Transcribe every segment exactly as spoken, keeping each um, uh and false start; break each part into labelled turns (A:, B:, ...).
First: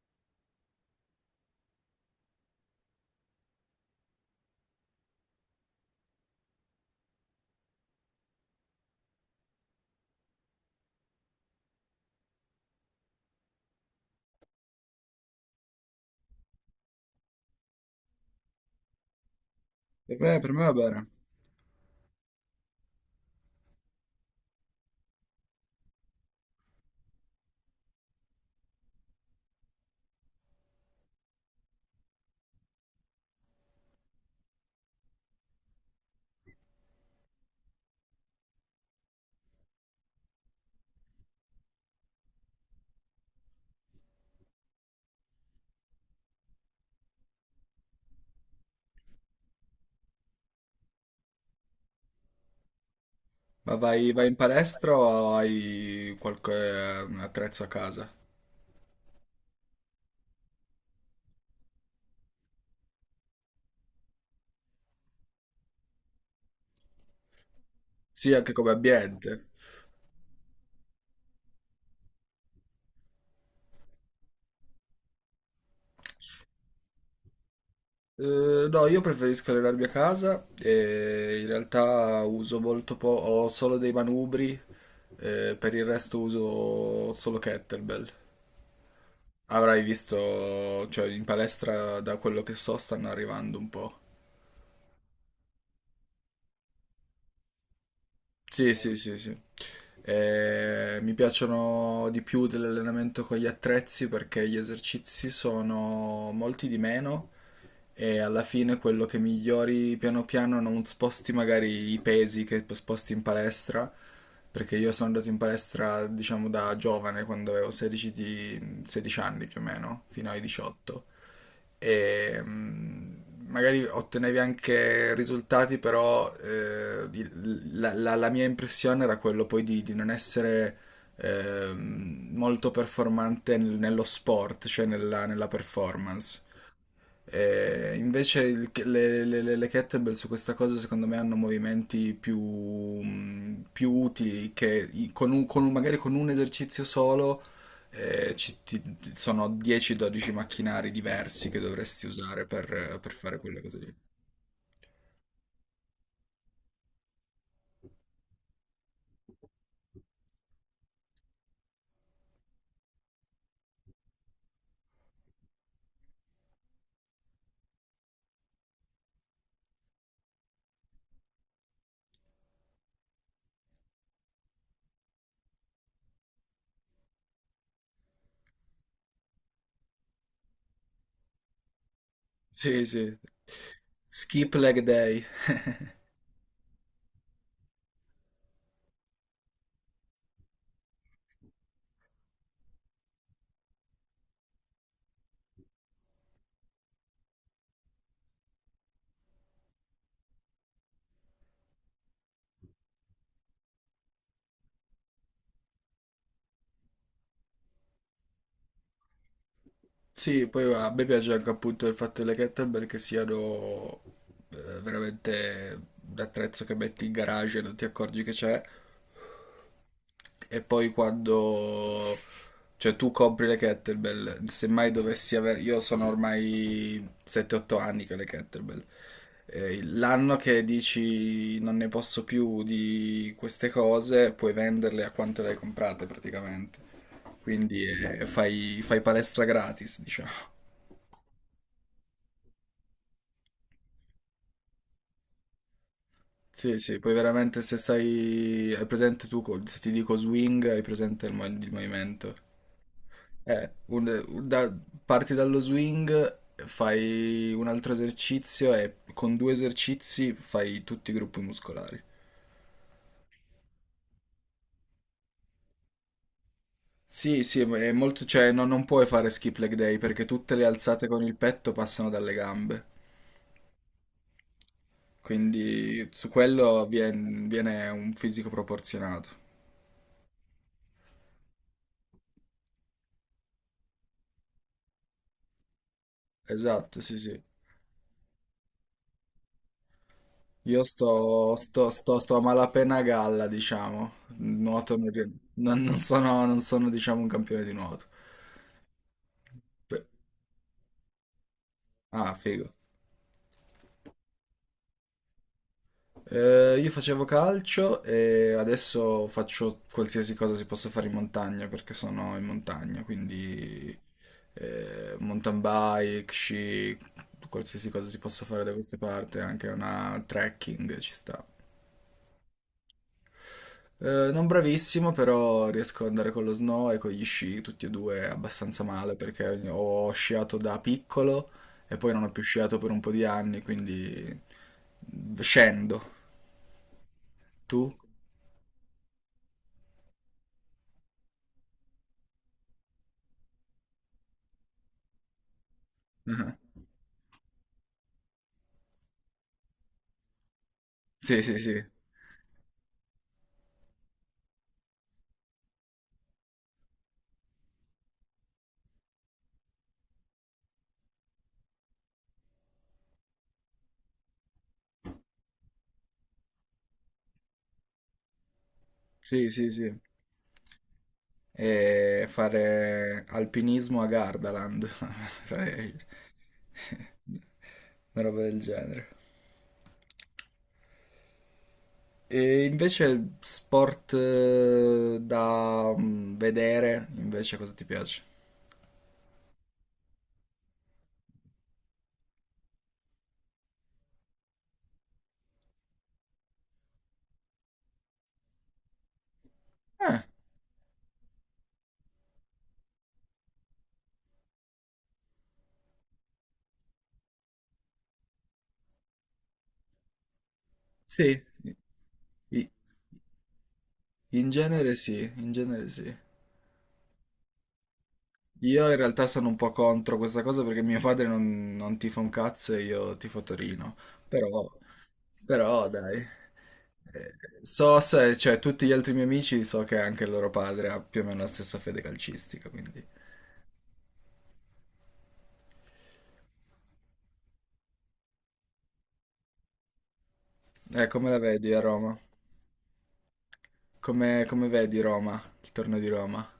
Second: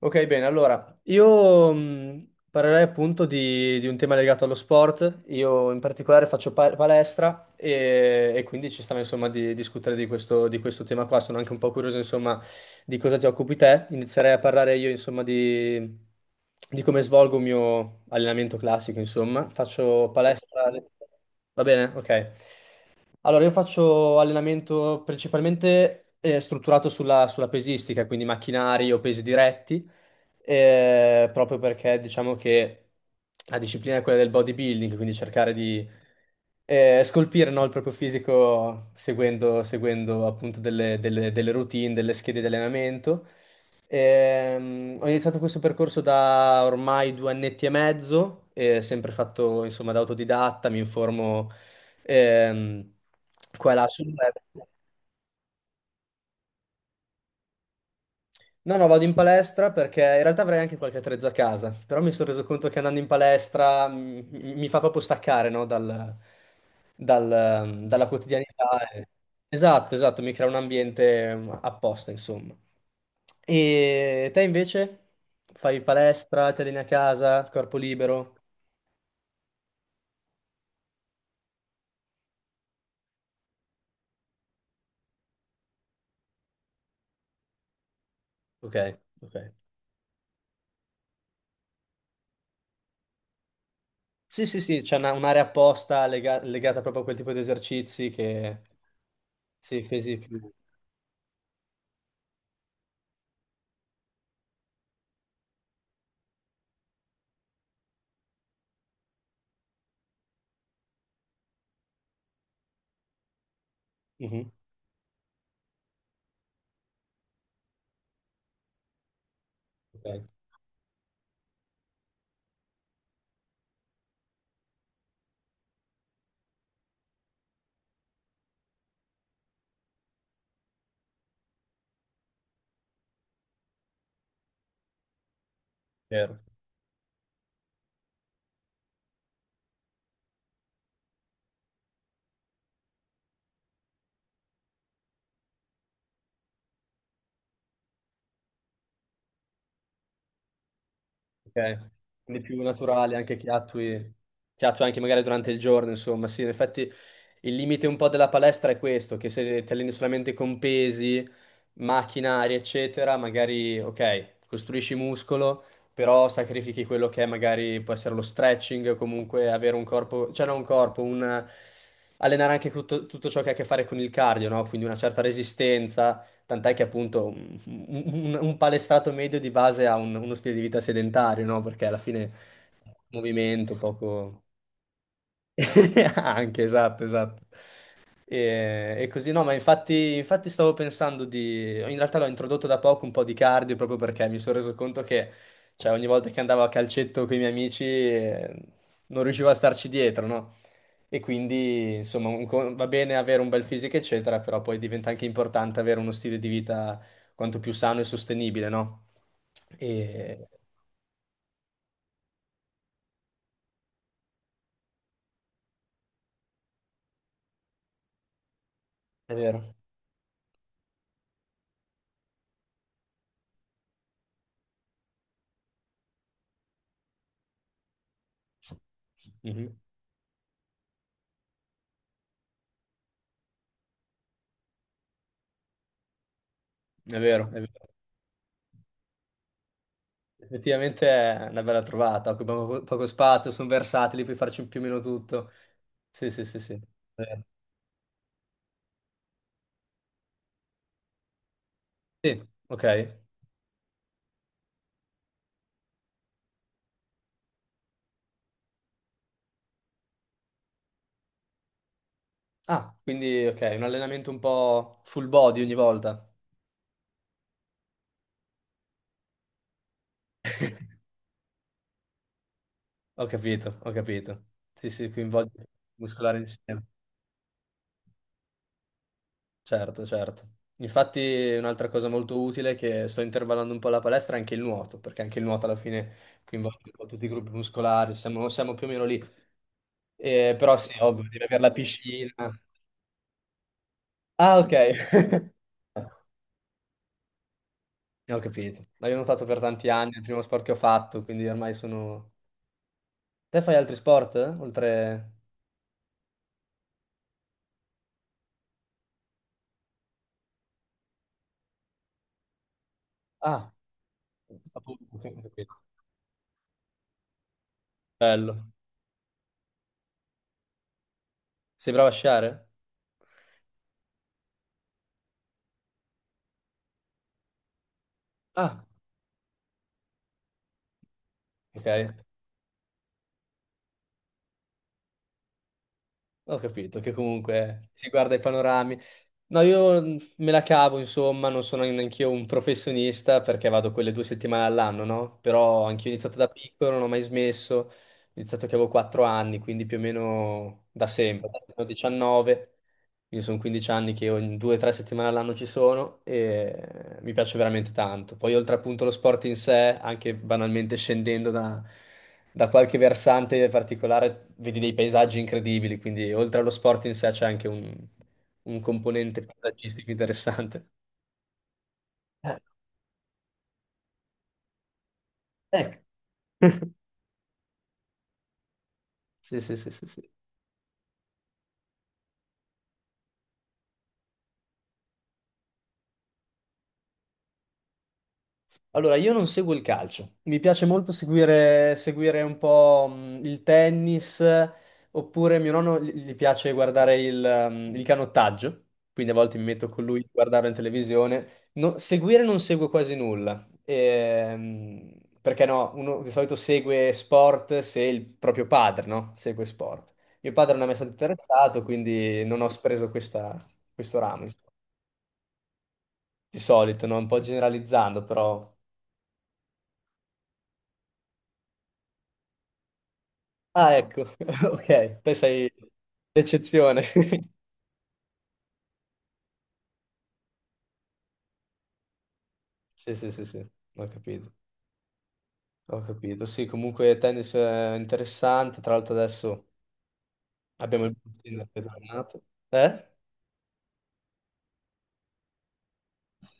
A: Ok, bene, allora io mh, parlerei appunto di, di un tema legato allo sport. Io in particolare faccio pa- palestra e, e quindi ci stava insomma di discutere di questo, di questo tema qua. Sono anche un po' curioso insomma di cosa ti occupi te. Inizierei a parlare io insomma di, di come svolgo il mio allenamento classico insomma. Faccio
B: E beh, per me
A: palestra.
B: va bene.
A: Va bene? Ok. Allora io faccio allenamento principalmente eh, strutturato sulla sulla pesistica, quindi macchinari o pesi diretti eh, proprio perché diciamo che la disciplina è quella del bodybuilding, quindi cercare di eh, scolpire no, il proprio fisico seguendo, seguendo appunto delle, delle- delle routine, delle schede di allenamento. Ehm, ho iniziato questo percorso da ormai due annetti e mezzo, eh, sempre fatto insomma da autodidatta, mi informo ehm, qua e
B: Ma
A: là sul
B: vai, vai
A: web.
B: in palestra o hai qualche attrezzo a casa?
A: No, no, vado in palestra perché in realtà avrei anche qualche attrezzo a casa, però mi sono reso conto che andando in palestra mi, mi fa proprio staccare, no, dal- dal- dalla
B: Sì, anche come
A: quotidianità. e-
B: ambiente.
A: Esatto, esatto, mi crea un ambiente mm, apposta, insomma. E te invece? Fai palestra, ti alleni a casa, corpo libero?
B: Eh, no, io preferisco allenarmi a casa e in realtà uso molto po', ho solo dei manubri, eh, per il resto uso solo kettlebell.
A: Ok, ok.
B: Avrai visto, cioè in palestra da quello che so stanno arrivando un po'.
A: Sì, sì, sì, c'è una- un'area apposta lega- legata proprio a quel tipo di esercizi che.
B: Sì, sì, sì, sì.
A: Sì, pesi più.
B: Eh, mi piacciono di più dell'allenamento con gli attrezzi perché gli esercizi sono molti di meno e alla fine quello che migliori piano piano non sposti magari i pesi che sposti in palestra,
A: Mhm,
B: perché io sono andato in palestra diciamo da giovane, quando avevo 16, di- 16 anni più o meno,
A: ok,
B: fino ai diciotto e mh, magari ottenevi anche risultati, però eh, di- la, la- la mia impressione era quello poi di, di non essere ehm, molto performante nel- nello sport, cioè nella, nella
A: vero.
B: performance. E invece il- le, le- le- le kettlebell su questa cosa secondo me hanno movimenti più, mh, più utili che i- con un- con un- magari con un esercizio solo eh, ci- ti- sono dieci dodici macchinari diversi che
A: Ok,
B: dovresti
A: quindi
B: usare
A: più
B: per, per
A: naturale anche
B: fare
A: che
B: quelle cose lì.
A: attui, che attui anche magari durante il giorno, insomma, sì, in effetti il limite un po' della palestra è questo, che se ti alleni solamente con pesi, macchinari, eccetera, magari, ok, costruisci muscolo, però sacrifichi quello che è magari può essere lo stretching, o comunque avere un corpo, cioè non un corpo, un. Allenare anche tutto, tutto ciò che ha a che fare con il cardio, no? Quindi una certa resistenza, tant'è che appunto un, un- un palestrato medio di base ha un- uno stile di vita sedentario, no? Perché alla fine
B: Sì, sì.
A: movimento poco.
B: Skip leg day.
A: Anche, esatto, esatto. E, e così no, ma infatti, infatti stavo pensando di. In realtà l'ho introdotto da poco un po' di cardio proprio perché mi sono reso conto che, cioè, ogni volta che andavo a calcetto con i miei amici eh, non riuscivo a starci dietro, no? E quindi, insomma, un co- va bene avere un bel fisico, eccetera, però poi diventa anche importante avere uno stile di vita quanto più sano e sostenibile, no? E.
B: Sì, poi a me piace anche appunto il fatto delle kettlebell che siano eh, veramente un attrezzo che metti in garage e non ti accorgi che c'è.
A: È vero.
B: E poi quando... Cioè tu compri le kettlebell, se mai dovessi avere... Io sono ormai sette otto anni che ho le kettlebell.
A: Mhm.
B: Eh, L'anno che dici non ne posso più di queste cose, puoi venderle a quanto le hai comprate praticamente.
A: È vero, è
B: Quindi
A: vero.
B: eh, fai, fai palestra gratis, diciamo.
A: Effettivamente è una bella trovata, occupano po- poco spazio, sono versatili, puoi farci più o meno tutto. Sì, sì, sì, sì.
B: Sì, sì, poi
A: Eh,
B: veramente se sai, hai presente tu, co- se ti dico swing, hai presente il, mo- il movimento.
A: sì, ok.
B: Eh, un- un- da- Parti dallo swing, fai un altro esercizio e con due esercizi fai tutti i gruppi muscolari.
A: Ah, quindi ok, un allenamento un po' full body ogni volta.
B: Sì, sì, ma è molto, cioè no- non puoi fare skip leg day perché tutte le alzate con il petto passano dalle gambe,
A: Ho capito, ho capito. Sì, sì, coinvolge il
B: quindi su
A: muscolare insieme.
B: quello vien- viene, un fisico proporzionato.
A: Certo, certo. Infatti un'altra cosa molto utile è che sto intervallando un po' la palestra è anche il nuoto, perché anche il nuoto alla fine coinvolge un
B: Esatto,
A: po'
B: sì,
A: tutti i
B: sì.
A: gruppi muscolari, siamo, siamo più o meno lì. Eh, però
B: Io
A: sì, ovvio, devi
B: sto,
A: avere la
B: sto, sto, sto a
A: piscina.
B: malapena a galla, diciamo.
A: Ah, ok.
B: Nuoto non, ri- non- Non sono, non sono, diciamo, un campione di nuoto.
A: Eh, ho capito. No, io ho nuotato per tanti
B: Pe-
A: anni, è il primo sport che ho fatto, quindi ormai sono.
B: Ah, figo.
A: Te fai altri sport? Eh? Oltre.
B: Eh, io facevo calcio e adesso faccio qualsiasi cosa si possa fare in montagna perché sono in montagna,
A: Ah,
B: quindi
A: appunto,
B: eh,
A: ok, ho
B: mountain
A: capito.
B: bike, sci, qualsiasi cosa si possa fare
A: Bello.
B: da queste parti, anche una trekking ci sta.
A: Sei bravo a sciare?
B: Eh, non bravissimo, però riesco ad andare con lo snow e con gli sci, tutti e due
A: Ah,
B: abbastanza male perché ho sciato da piccolo
A: ok.
B: e poi non ho più sciato per un po' di anni, quindi scendo.
A: Ho capito che comunque
B: Tu?
A: si guarda i panorami. No, io mm, me la cavo, insomma, non sono neanche io un professionista perché vado quelle due settimane all'anno, no? Però anch'io ho iniziato da
B: Ah.
A: piccolo, non ho mai smesso, ho iniziato che avevo quattro anni, quindi più o meno da
B: Sì,
A: sempre,
B: sì,
A: da
B: sì,
A: quando ho diciannove, quindi sono quindici anni che ogni due o tre settimane all'anno ci sono e mi piace veramente tanto. Poi oltre appunto lo sport in sé, anche banalmente scendendo da, da qualche versante particolare, vedi dei paesaggi incredibili, quindi oltre allo sport in sé c'è anche un un componente
B: sì, sì, sì.
A: paesaggistico interessante.
B: E
A: Eh,
B: fare alpinismo a Gardaland, fare
A: ecco,
B: una roba del genere.
A: sì, sì, sì, sì, sì.
B: E invece sport eh, da mm, vedere, invece cosa ti piace?
A: Allora, io non seguo il calcio, mi piace molto seguire, seguire un po' mh, il tennis, eh, oppure mio nonno gli gli piace guardare il, ehm, il canottaggio, quindi a volte mi metto con lui
B: Ah,
A: a guardarlo in televisione. No- seguire non seguo quasi nulla, ehm, perché no, uno di solito segue sport se il proprio padre, no? Segue sport. Mio padre non è mai stato
B: sì,
A: interessato, quindi non ho
B: I-
A: preso questa- questo ramo,
B: in
A: insomma.
B: genere sì, in genere sì.
A: Di solito, no? Un po' generalizzando, però.
B: Io in realtà sono un po' contro questa cosa perché mio padre non, non tifa un cazzo e io tifo
A: Ah,
B: Torino,
A: ecco,
B: però...
A: ok, te sei
B: Però dai,
A: l'eccezione.
B: eh, so se, cioè tutti gli altri miei amici so che anche il loro padre ha più o meno la stessa fede calcistica, quindi...
A: Sì, sì, sì, sì, ho capito, ho capito. Sì, comunque tennis è interessante, tra l'altro adesso abbiamo
B: Eh,
A: il
B: come la
A: Bustiner
B: vedi
A: che
B: a
A: è
B: Roma?
A: tornato. Eh?
B: Come, come vedi Roma, il torneo di Roma?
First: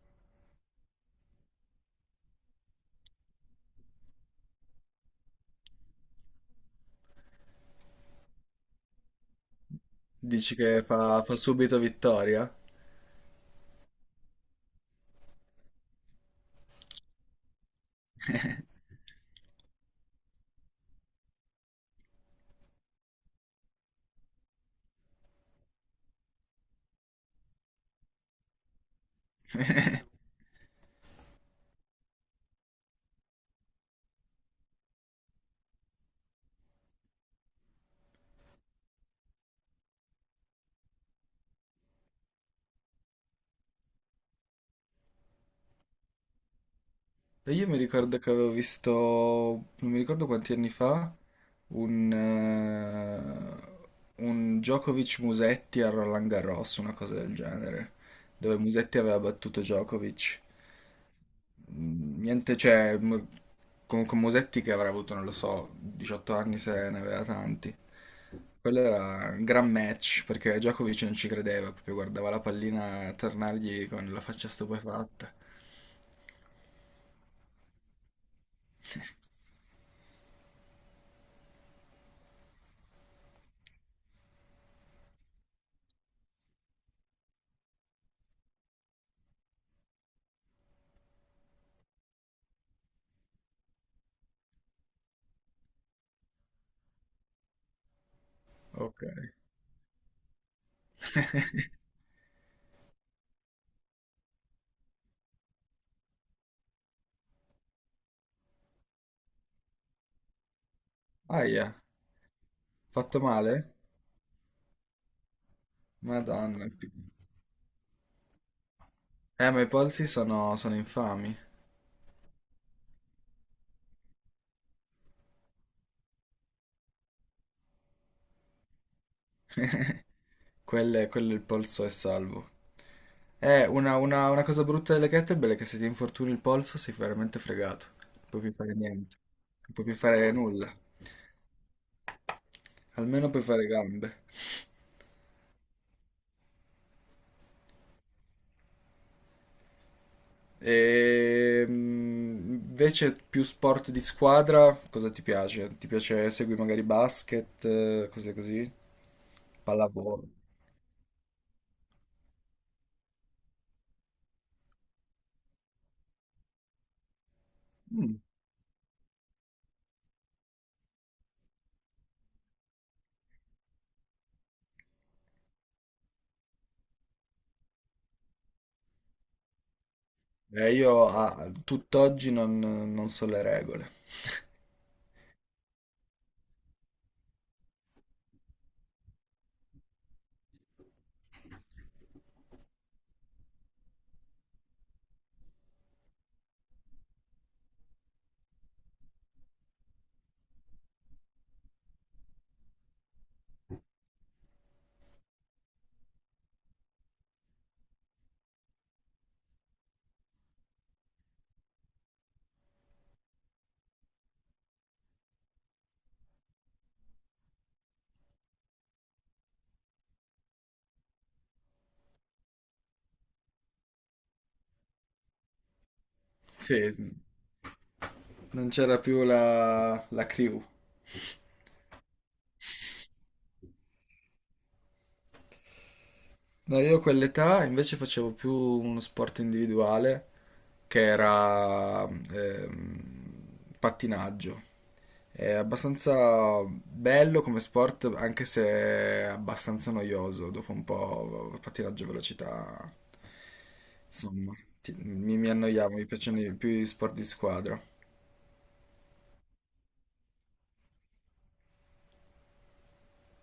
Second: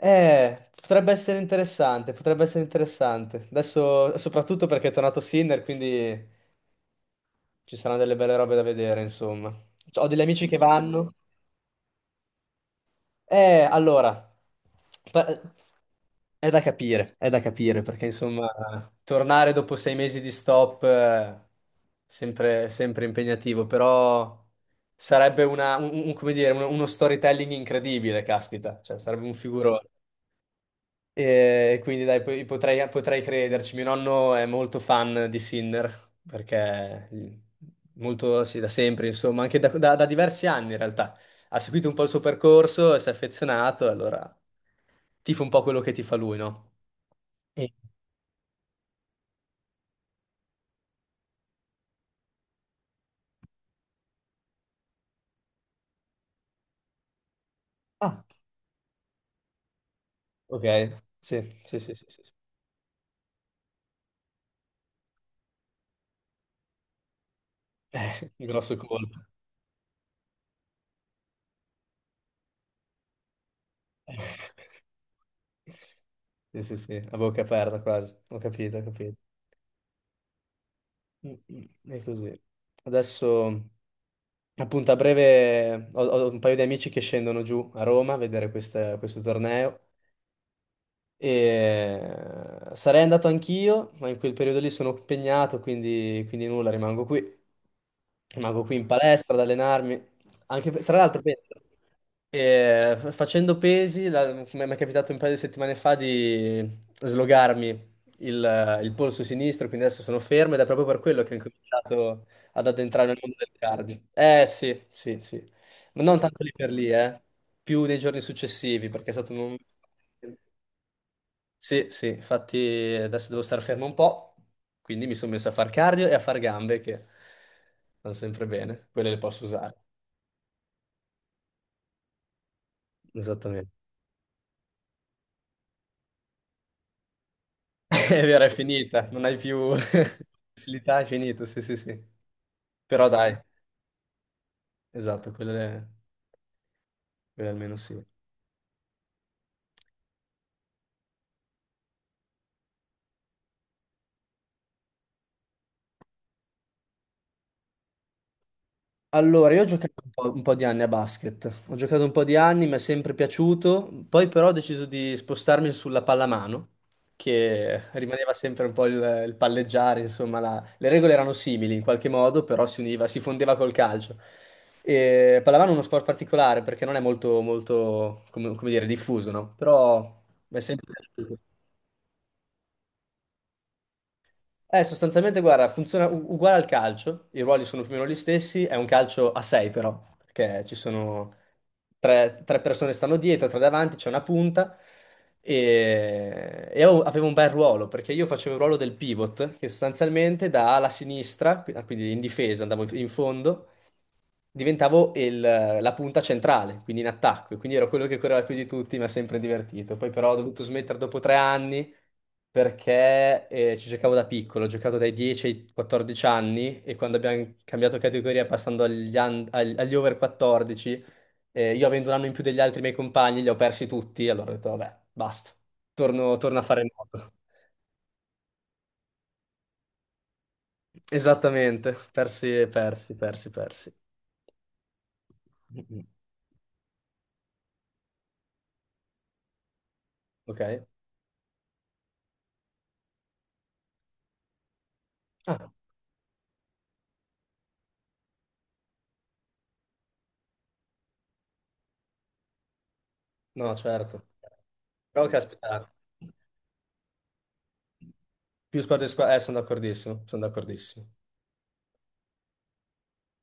A: Eh, potrebbe essere interessante, potrebbe essere interessante. Adesso, soprattutto perché è tornato Sinner, quindi ci saranno delle belle robe da vedere, insomma. Ho degli amici
B: Dici
A: che
B: che
A: vanno.
B: fa, fa subito vittoria?
A: Eh, allora, pa- è da capire, è da capire, perché insomma, tornare dopo sei mesi di stop è sempre, sempre impegnativo, però sarebbe una, un- un- come dire, uno, uno storytelling incredibile, caspita, cioè sarebbe un figurone. E quindi dai, poi potrei, potrei crederci. Mio nonno è molto fan di Sinner, perché mhmm, molto, sì, da sempre, insomma, anche da, da- da diversi anni in realtà. Ha seguito un po' il suo percorso, e si è affezionato, e allora tifo un po' quello che tifa lui, no?
B: E io
A: E-
B: mi ricordo che avevo visto, non mi ricordo quanti anni fa, un, eh, un Djokovic-Musetti a Roland Garros, una cosa del genere,
A: Ah,
B: dove Musetti aveva battuto Djokovic.
A: ok, sì, sì, sì, sì, sì, sì.
B: Niente, cioè, m- con, con Musetti che avrà avuto, non lo so, diciotto anni se ne aveva tanti.
A: Eh, grosso
B: Quello
A: colpo.
B: era un gran match, perché Djokovic non ci credeva, proprio guardava la pallina tornargli con la faccia stupefatta.
A: Sì, sì, sì, a bocca aperta quasi, ho capito, ho capito. Mm, mm. È così. Adesso. Appunto, a breve ho, ho, un paio di amici che scendono giù a Roma a vedere questa- questo torneo e sarei andato anch'io, ma in quel periodo lì sono impegnato, quindi, quindi nulla, rimango qui. Rimango qui in
B: Ok.
A: palestra ad allenarmi. Anche per- tra l'altro, penso, eh, f- facendo pesi, la- come mi è capitato un paio di settimane fa di slogarmi il, il polso sinistro, quindi adesso sono fermo ed è proprio per quello che ho
B: Aia,
A: incominciato ad addentrare nel
B: fatto
A: mondo del
B: male?
A: cardio. Eh sì, sì, sì. Ma non tanto lì
B: Madonna.
A: per lì, eh. Più nei giorni successivi, perché è stato
B: Eh,
A: un.
B: ma i polsi sono, sono infami.
A: Sì, sì, infatti adesso devo star fermo un po', quindi mi sono messo a far cardio e a far gambe che vanno sempre bene, quelle le posso usare.
B: Quelle- quello il polso è salvo. Eh,
A: Esattamente.
B: una, una- una cosa brutta delle kettlebell è che se ti infortuni il polso sei veramente fregato.
A: È
B: Non puoi
A: vero, è
B: più fare
A: finita,
B: niente.
A: non hai
B: Non
A: più
B: puoi più fare nulla.
A: facilità, è finito, sì, sì, sì. Però
B: Almeno
A: dai,
B: puoi fare gambe.
A: esatto, quelle, quelle almeno sì.
B: E mm, invece più sport di squadra, cosa ti piace? Ti piace segui magari basket, eh, cose così?
A: Allora, io ho giocato un
B: Pallavolo.
A: po', un po' di anni a basket, ho giocato un po' di anni, mi è sempre piaciuto, poi però ho deciso di spostarmi sulla pallamano, che
B: Mm.
A: rimaneva sempre un po' il, il palleggiare, insomma, la- le regole erano simili in qualche modo, però si univa, si fondeva col calcio. E pallamano è uno sport particolare perché non è molto, molto, come, come dire, diffuso, no? Però mi è
B: Eh,
A: sempre
B: io
A: piaciuto.
B: a tutt'oggi non, non so le regole.
A: Eh, sostanzialmente, guarda, funziona u- uguale al calcio, i ruoli sono più o meno gli stessi, è un calcio a sei però, perché ci sono tre, tre persone stanno dietro, tre davanti, c'è una punta e, e avevo avevo un bel ruolo, perché io facevo il ruolo del pivot, che sostanzialmente da ala sinistra, qui- ah, quindi in difesa, andavo in fondo, diventavo il- la punta centrale, quindi in attacco, e quindi ero quello che correva più di tutti, mi ha sempre divertito. Poi però ho dovuto smettere dopo tre anni perché eh, ci giocavo da piccolo, ho giocato dai dieci ai quattordici anni e quando abbiamo cambiato categoria passando agli, un- ag- agli over quattordici, eh, io avendo un anno in più degli altri miei compagni, li ho persi tutti, allora ho detto vabbè, basta, torno, torno a fare
B: Sì,
A: nuoto.
B: non c'era più la, la crew.
A: Esattamente, persi, persi, persi, persi. Mm-mm.
B: No, io a quell'età invece facevo più uno sport individuale
A: Ok?
B: che era ehm, pattinaggio. È
A: Ah,
B: abbastanza bello come sport, anche se è abbastanza noioso. Dopo un po', il pattinaggio a velocità,
A: no, certo.
B: insomma, ti-
A: Però
B: mi, mi
A: caspita,
B: annoiavo, mi piacciono i- più gli sport di squadra.
A: più sport di squadra, eh, sono d'accordissimo, sono d'accordissimo.